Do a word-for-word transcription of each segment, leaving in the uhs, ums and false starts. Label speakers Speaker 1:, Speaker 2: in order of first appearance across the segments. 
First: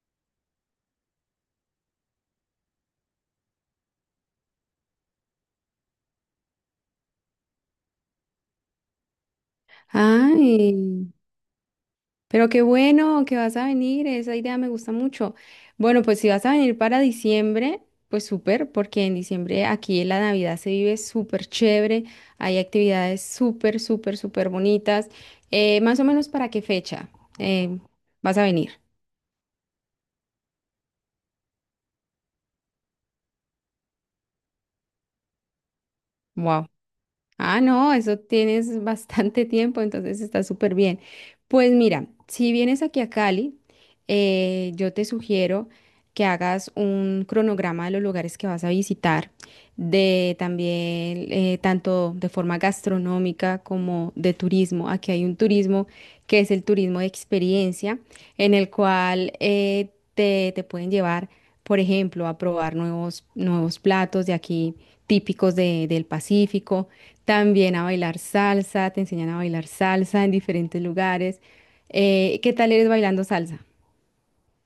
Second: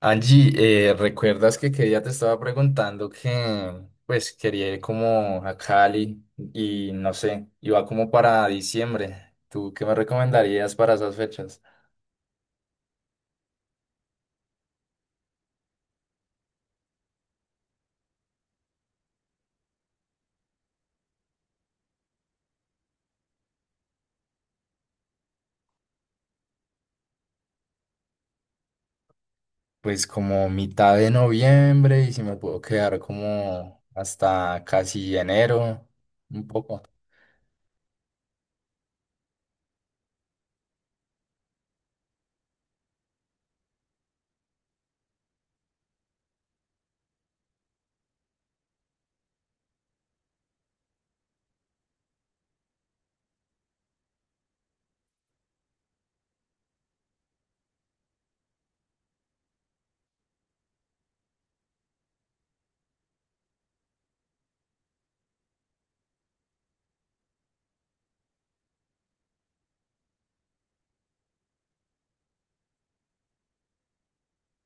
Speaker 1: Angie, eh, ¿recuerdas que, que ya te estaba preguntando que pues quería ir como a Cali y no sé, iba como para diciembre? ¿Tú qué me
Speaker 2: Ay,
Speaker 1: recomendarías para esas fechas?
Speaker 2: pero qué bueno que vas a venir, esa idea me gusta mucho. Bueno, pues si vas a venir para diciembre, pues súper, porque en diciembre aquí en la Navidad se vive súper chévere, hay actividades súper, súper, súper bonitas. Eh, más o menos para qué fecha eh, vas a venir?
Speaker 1: Pues como mitad de noviembre y si me puedo quedar como hasta casi enero, un poco.
Speaker 2: Ah, no, eso tienes bastante tiempo, entonces está súper bien. Pues mira, si vienes aquí a Cali, eh, yo te sugiero que hagas un cronograma de los lugares que vas a visitar, de también eh, tanto de forma gastronómica como de turismo. Aquí hay un turismo que es el turismo de experiencia, en el cual eh, te, te pueden llevar, por ejemplo, a probar nuevos, nuevos platos de aquí típicos de- del Pacífico, también a bailar salsa, te enseñan a bailar salsa en diferentes lugares. Eh, ¿qué tal eres bailando salsa?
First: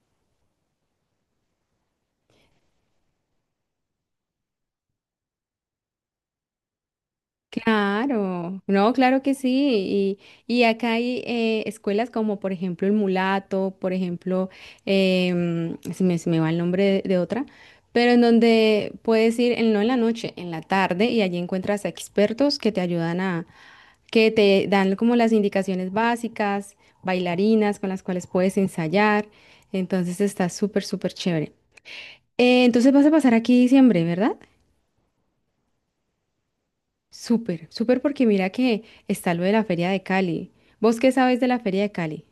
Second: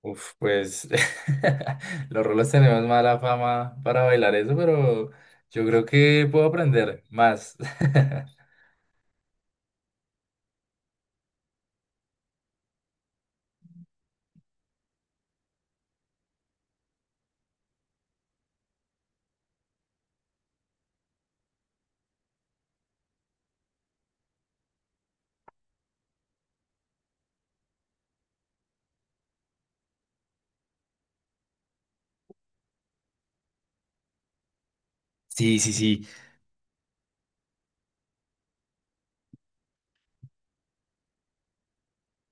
Speaker 1: Uf, pues los rolos tenemos mala fama para bailar eso, pero yo creo que puedo aprender más.
Speaker 2: Claro, no, claro que sí. Y, y acá hay eh, escuelas como, por ejemplo, el Mulato, por ejemplo, em, se me, se me va el nombre de, de otra, pero en donde puedes ir, en, no en la noche, en la tarde, y allí encuentras a expertos que te ayudan a, que te dan como las indicaciones básicas, bailarinas con las cuales puedes ensayar. Entonces está súper, súper chévere. Eh, entonces vas a pasar aquí diciembre, ¿verdad?
Speaker 1: Sí, sí, sí.
Speaker 2: Súper, súper, porque mira que está lo de la Feria de Cali. ¿Vos qué sabes de la Feria de Cali?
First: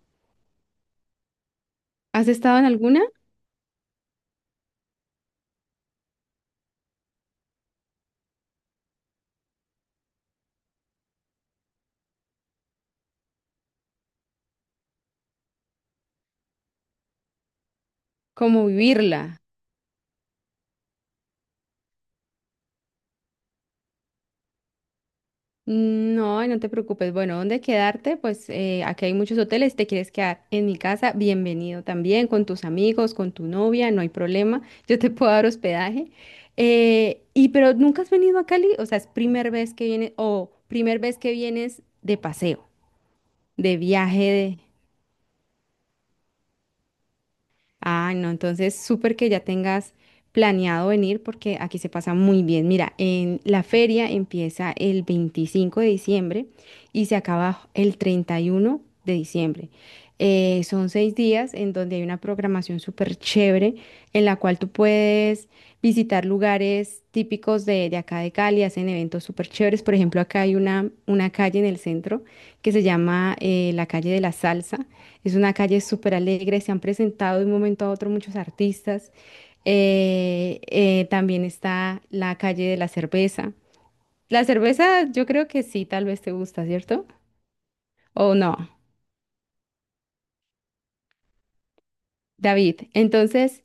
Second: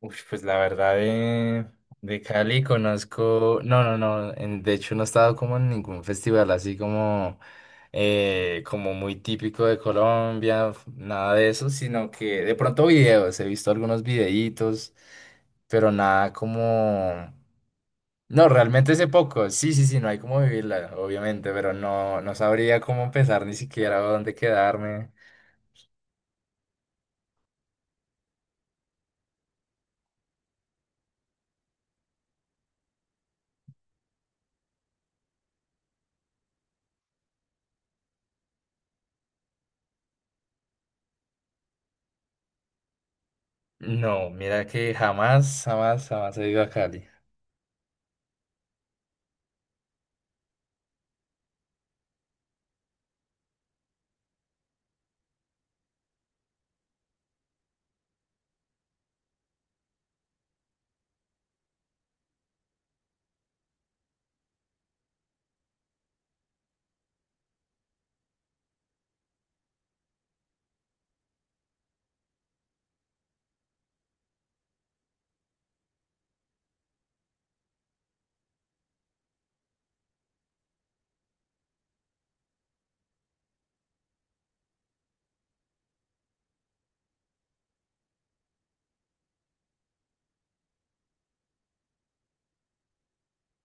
Speaker 1: Uy, pues la verdad de, de
Speaker 2: ¿Has estado
Speaker 1: Cali
Speaker 2: en alguna?
Speaker 1: conozco, no, no, no, en- de hecho no he estado como en ningún festival así como, eh, como muy típico de Colombia, nada de eso, sino que de pronto videos, he visto algunos videitos, pero nada como, no,
Speaker 2: ¿Cómo
Speaker 1: realmente hace
Speaker 2: vivirla?
Speaker 1: poco, sí, sí, sí, no hay como vivirla, obviamente, pero no, no sabría cómo empezar ni siquiera o dónde quedarme.
Speaker 2: Mm, no, no te preocupes. Bueno, ¿dónde quedarte? Pues eh, aquí hay muchos hoteles. Si te quieres quedar en mi casa, bienvenido también, con tus amigos, con tu novia, no hay problema. Yo te puedo dar hospedaje. Eh, y pero nunca has venido a Cali, o sea, es primera vez que vienes, o primer vez que vienes de paseo, de
Speaker 1: No,
Speaker 2: viaje.
Speaker 1: mira que jamás, jamás, jamás he ido a Cali.
Speaker 2: Ah, no, entonces súper que ya tengas planeado venir porque aquí se pasa muy bien. Mira, en la feria empieza el veinticinco de diciembre y se acaba el treinta y uno de diciembre. Eh, son seis días en donde hay una programación súper chévere en la cual tú puedes visitar lugares típicos de, de acá de Cali, hacen eventos súper chéveres. Por ejemplo, acá hay una, una calle en el centro que se llama eh, la calle de la salsa, es una calle súper alegre, se han presentado de un momento a otro muchos artistas. Eh, eh, también está la calle de la cerveza. La cerveza yo creo que sí, tal vez te gusta, ¿cierto? O no, David. Entonces,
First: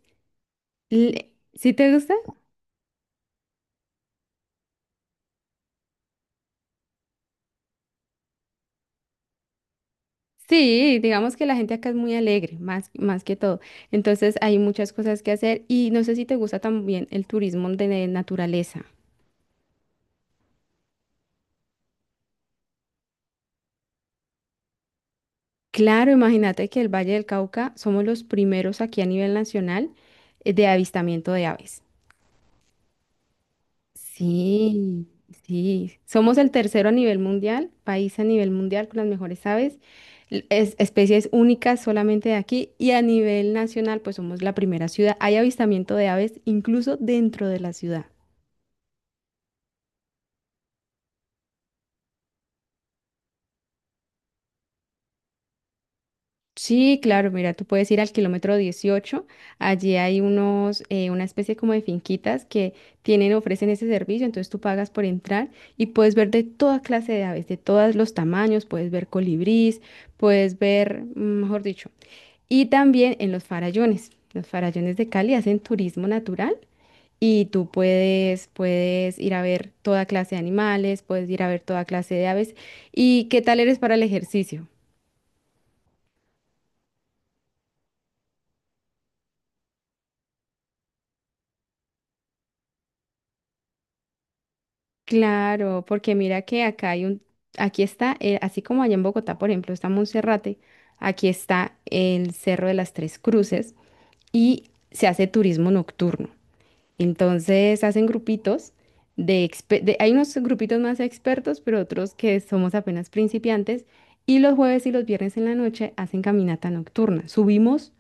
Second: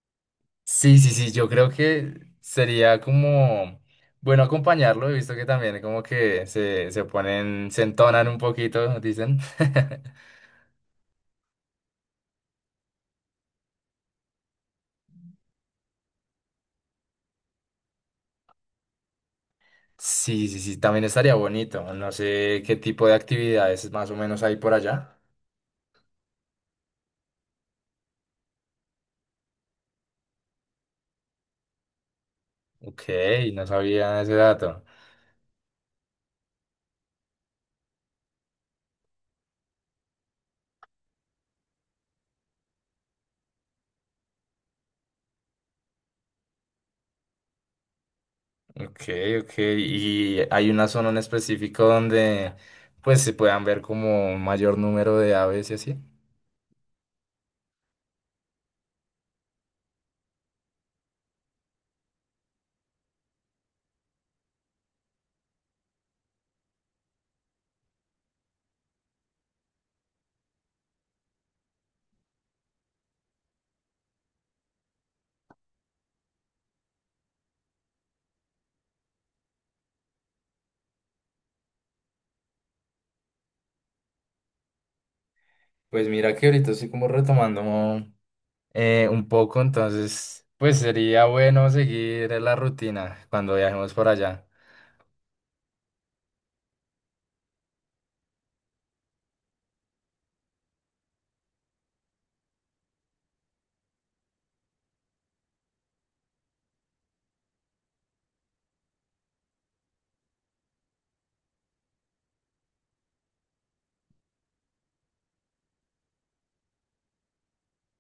Speaker 1: Sí, sí, sí,
Speaker 2: l-
Speaker 1: yo creo
Speaker 2: ¿sí te gusta?
Speaker 1: que sería como bueno acompañarlo. He visto que también como que se, se ponen, se entonan un poquito, dicen.
Speaker 2: Sí, digamos que la gente acá es muy alegre, más, más que todo. Entonces hay muchas cosas que hacer y no sé si te gusta también el turismo de naturaleza.
Speaker 1: Sí, sí, sí, también estaría bonito. No sé qué tipo de actividades más o menos hay por allá.
Speaker 2: Claro, imagínate que el Valle del Cauca somos los primeros aquí a nivel nacional eh, de avistamiento de aves.
Speaker 1: Ok, no sabía ese dato.
Speaker 2: Sí, sí. Somos el tercero a nivel mundial, país a nivel mundial con las mejores aves, l- es- especies únicas solamente de aquí, y a nivel nacional pues somos la primera ciudad. Hay avistamiento de aves incluso dentro de la ciudad.
Speaker 1: Ok, ok. ¿Y hay una zona en específico donde pues se puedan ver como un mayor número de aves y así?
Speaker 2: Sí, claro, mira, tú puedes ir al kilómetro dieciocho. Allí hay unos, eh, una especie como de finquitas que tienen, ofrecen ese servicio, entonces tú pagas por entrar y puedes ver de toda clase de aves, de todos los tamaños, puedes ver colibrís, puedes ver, mm, mejor dicho, y también en los farallones, los farallones de Cali hacen turismo natural, y tú puedes, puedes ir a ver toda clase de animales, puedes ir a ver toda clase de aves. ¿Y qué tal eres para el ejercicio?
Speaker 1: Pues mira que ahorita estoy como retomando, eh, un poco, entonces, pues sería bueno seguir la rutina cuando viajemos por allá.
Speaker 2: Claro, porque mira que acá hay un, aquí está, eh, así como allá en Bogotá, por ejemplo, está Monserrate, aquí está el Cerro de las Tres Cruces y se hace turismo nocturno. Entonces hacen grupitos de, expe- de- hay unos grupitos más expertos, pero otros que somos apenas principiantes, y los jueves y los viernes en la noche hacen caminata nocturna. Subimos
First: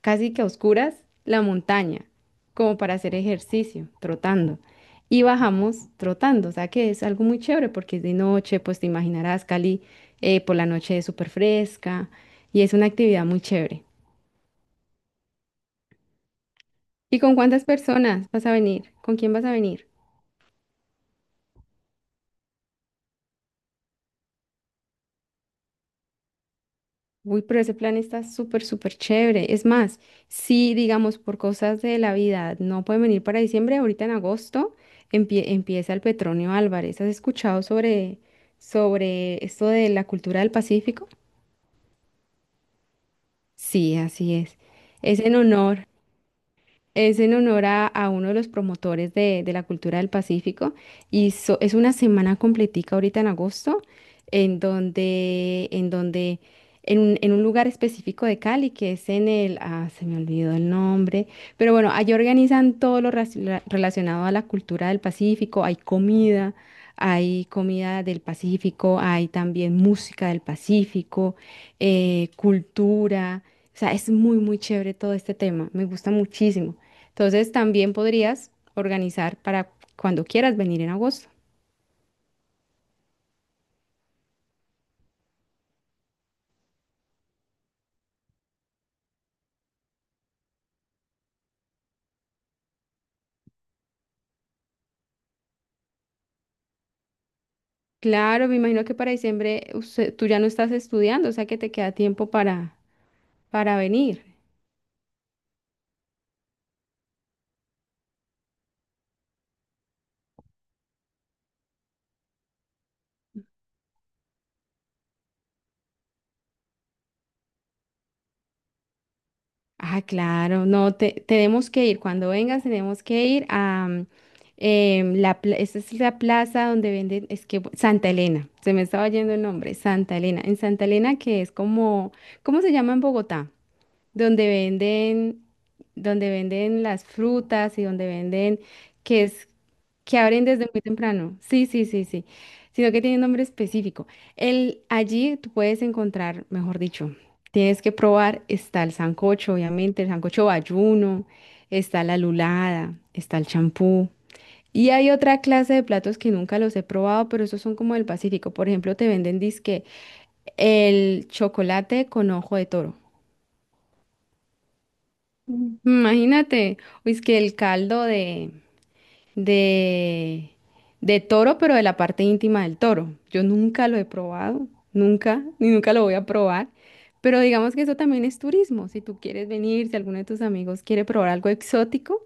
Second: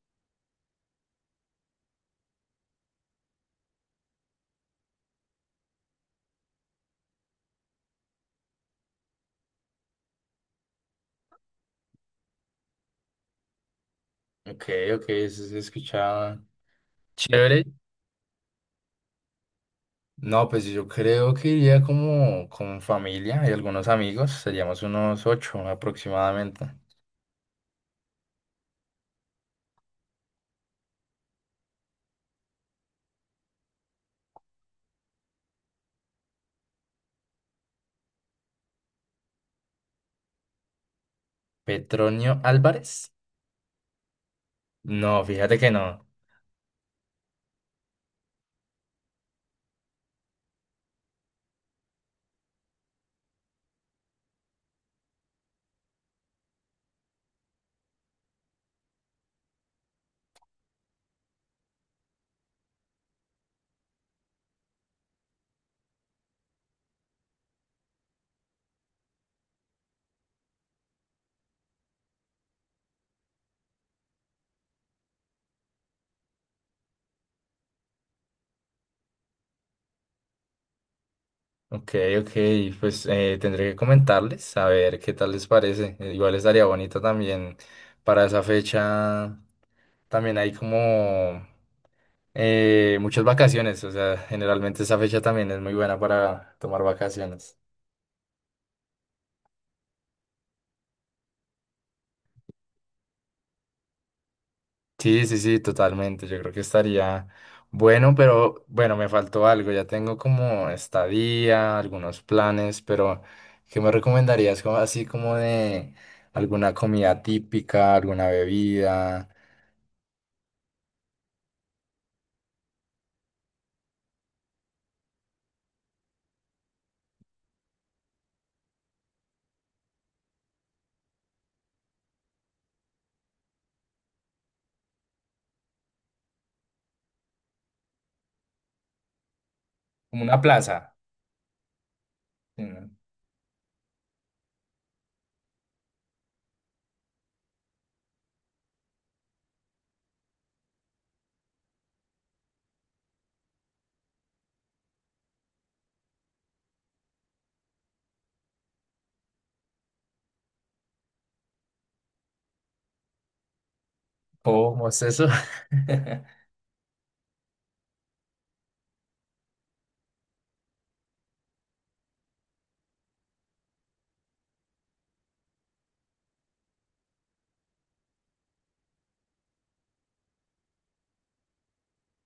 Speaker 2: casi que a oscuras la montaña, como para hacer ejercicio, trotando. Y bajamos trotando, o sea que es algo muy chévere porque es de noche, pues te imaginarás, Cali, eh, por la noche es súper fresca, y es una actividad muy chévere.
Speaker 1: Ok, ok, eso se escuchaba
Speaker 2: ¿Y con
Speaker 1: chévere.
Speaker 2: cuántas personas vas a venir? ¿Con quién vas a venir?
Speaker 1: No, pues yo creo que iría como con familia y algunos amigos, seríamos unos ocho aproximadamente.
Speaker 2: Uy, pero ese plan está súper, súper chévere. Es más, si digamos por cosas de la vida no pueden venir para diciembre, ahorita en agosto empie- empieza el Petronio Álvarez. ¿Has escuchado sobre, sobre esto de la cultura del Pacífico?
Speaker 1: Petronio Álvarez.
Speaker 2: Sí, así es. Es
Speaker 1: No,
Speaker 2: en
Speaker 1: fíjate que
Speaker 2: honor.
Speaker 1: no.
Speaker 2: Es en honor a, a uno de los promotores de, de la cultura del Pacífico, y so- es una semana completica ahorita en agosto en donde, en donde, en un, en un lugar específico de Cali que es en el, ah, se me olvidó el nombre, pero bueno, allí organizan todo lo raci- la- relacionado a la cultura del Pacífico, hay comida, hay comida del Pacífico, hay también música del Pacífico, eh, cultura, o sea, es muy, muy chévere todo este tema, me gusta muchísimo. Entonces también podrías organizar para cuando quieras venir en agosto.
Speaker 1: Ok, ok, pues eh, tendré que comentarles a ver qué tal les parece. Eh, Igual estaría bonito también para esa fecha, también hay como eh, muchas vacaciones, o sea, generalmente esa fecha también es muy buena para tomar vacaciones.
Speaker 2: Claro, me imagino que para diciembre usted- tú ya no estás estudiando, o sea que te queda tiempo para, para venir.
Speaker 1: Sí, sí, sí, totalmente. Yo creo que estaría bueno, pero bueno, me faltó algo. Ya tengo como estadía, algunos planes, pero ¿qué me recomendarías? Como, así como de alguna comida típica, alguna bebida,
Speaker 2: Ah, claro, no, te- tenemos que ir. Cuando vengas tenemos que ir a mm, em, la, pla- esa es la plaza donde venden, es que Santa Elena, se me estaba yendo el nombre, Santa Elena. En Santa Elena, que es como, ¿cómo se llama en Bogotá? Donde venden, donde venden las frutas y donde venden, que es, que
Speaker 1: como una
Speaker 2: abren desde muy
Speaker 1: plaza.
Speaker 2: temprano. Sí, sí, sí, sí.
Speaker 1: Mm,
Speaker 2: Sino que tiene un nombre específico. El, allí tú puedes encontrar, mejor dicho, tienes que probar, está el sancocho, obviamente, el sancocho bayuno, está la lulada, está el champú. Y hay otra clase de platos que nunca los he probado, pero esos son como del Pacífico. Por ejemplo, te venden disque el chocolate con ojo de toro.
Speaker 1: ¿cómo es eso?
Speaker 2: Imagínate, uy, es que el caldo de, de, de toro, pero de la parte íntima del toro. Yo nunca lo he probado, nunca, ni nunca lo voy a probar. Pero digamos que eso también es turismo. Si tú quieres venir, si alguno de tus amigos quiere probar algo exótico,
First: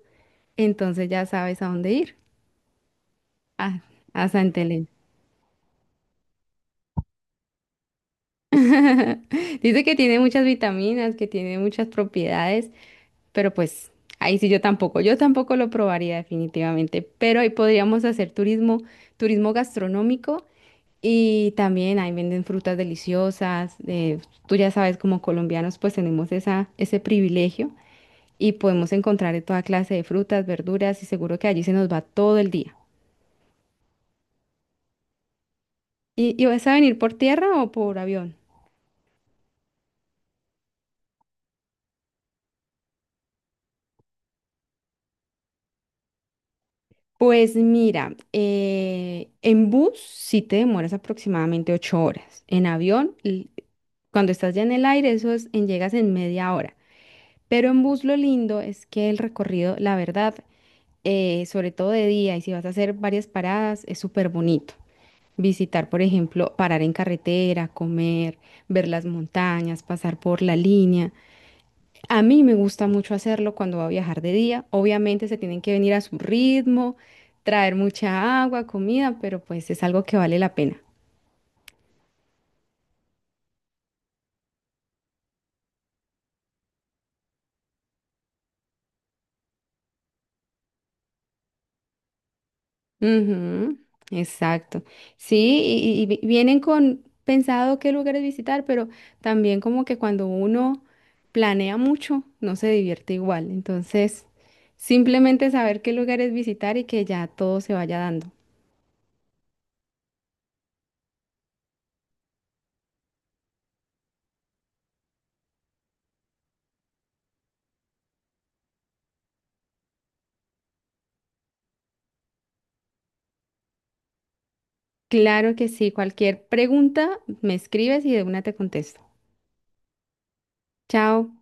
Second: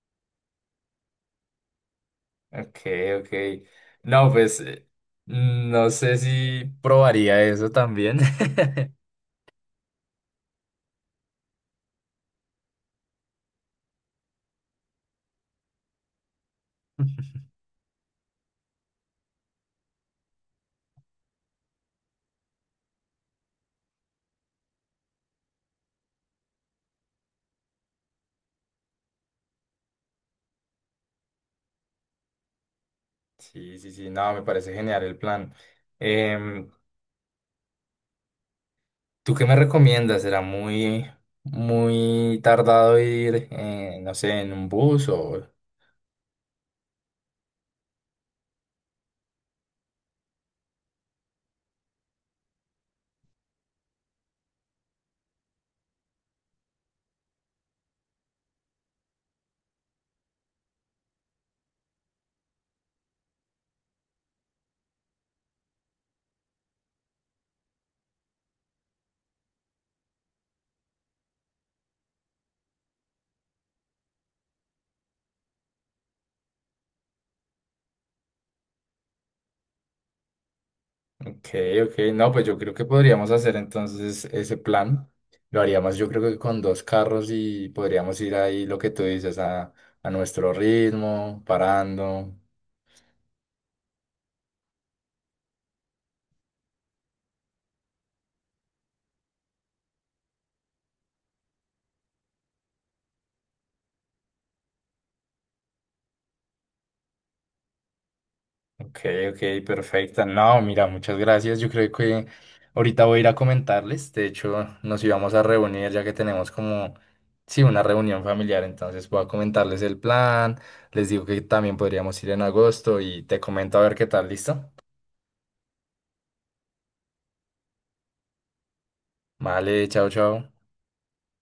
Speaker 2: entonces ya sabes a dónde ir,
Speaker 1: Ok, ok.
Speaker 2: a, a
Speaker 1: No, pues
Speaker 2: Santa
Speaker 1: eh,
Speaker 2: Elena.
Speaker 1: no sé si probaría eso también.
Speaker 2: Dice que tiene muchas vitaminas, que tiene muchas propiedades. Pero pues ahí sí yo tampoco, yo tampoco lo probaría definitivamente, pero ahí podríamos hacer turismo, turismo gastronómico, y también ahí venden frutas deliciosas, eh, tú ya sabes, como colombianos pues tenemos esa, ese privilegio, y podemos encontrar de toda clase de frutas, verduras y seguro que allí se nos va todo el día.
Speaker 1: Sí, sí, sí, no, me parece genial el plan.
Speaker 2: ¿Y, y vas
Speaker 1: Em,
Speaker 2: a venir por tierra o por avión?
Speaker 1: ¿tú qué me recomiendas? ¿Será muy, muy tardado ir, eh, no sé, en un bus o...?
Speaker 2: Pues mira, eh, en bus sí te demoras aproximadamente ocho horas, en avión l- cuando estás ya en el aire, eso es en llegas en media hora. Pero en bus lo lindo es que el recorrido, la verdad, eh, sobre todo de día, y si vas a hacer varias paradas, es súper bonito. Visitar, por ejemplo, parar en carretera, comer, ver las montañas, pasar por la línea. A mí me gusta mucho hacerlo cuando va a viajar de día. Obviamente se tienen que venir a su ritmo, traer mucha agua, comida, pero pues es algo que vale la pena.
Speaker 1: Ok, ok, no, pues yo creo que podríamos hacer entonces ese plan. Lo haríamos yo creo que con dos carros y podríamos ir ahí, lo que tú dices, a, a nuestro ritmo, parando.
Speaker 2: Ujú, exacto. Sí, y, y- vi- vienen con pensado qué lugares visitar, pero también como que cuando uno planea mucho, no se divierte igual. Entonces, simplemente saber qué lugares visitar y que ya todo se vaya dando.
Speaker 1: Ok, ok, perfecta. No, mira, muchas gracias. Yo creo que ahorita voy a ir a comentarles. De hecho, nos íbamos a reunir ya que tenemos como, sí, una reunión familiar. Entonces voy a comentarles el plan. Les digo que también podríamos ir en agosto y te comento a ver qué tal, ¿listo?
Speaker 2: Claro que sí, cualquier pregunta me escribes y de una te contesto.
Speaker 1: Vale, chao, chao.
Speaker 2: Chao.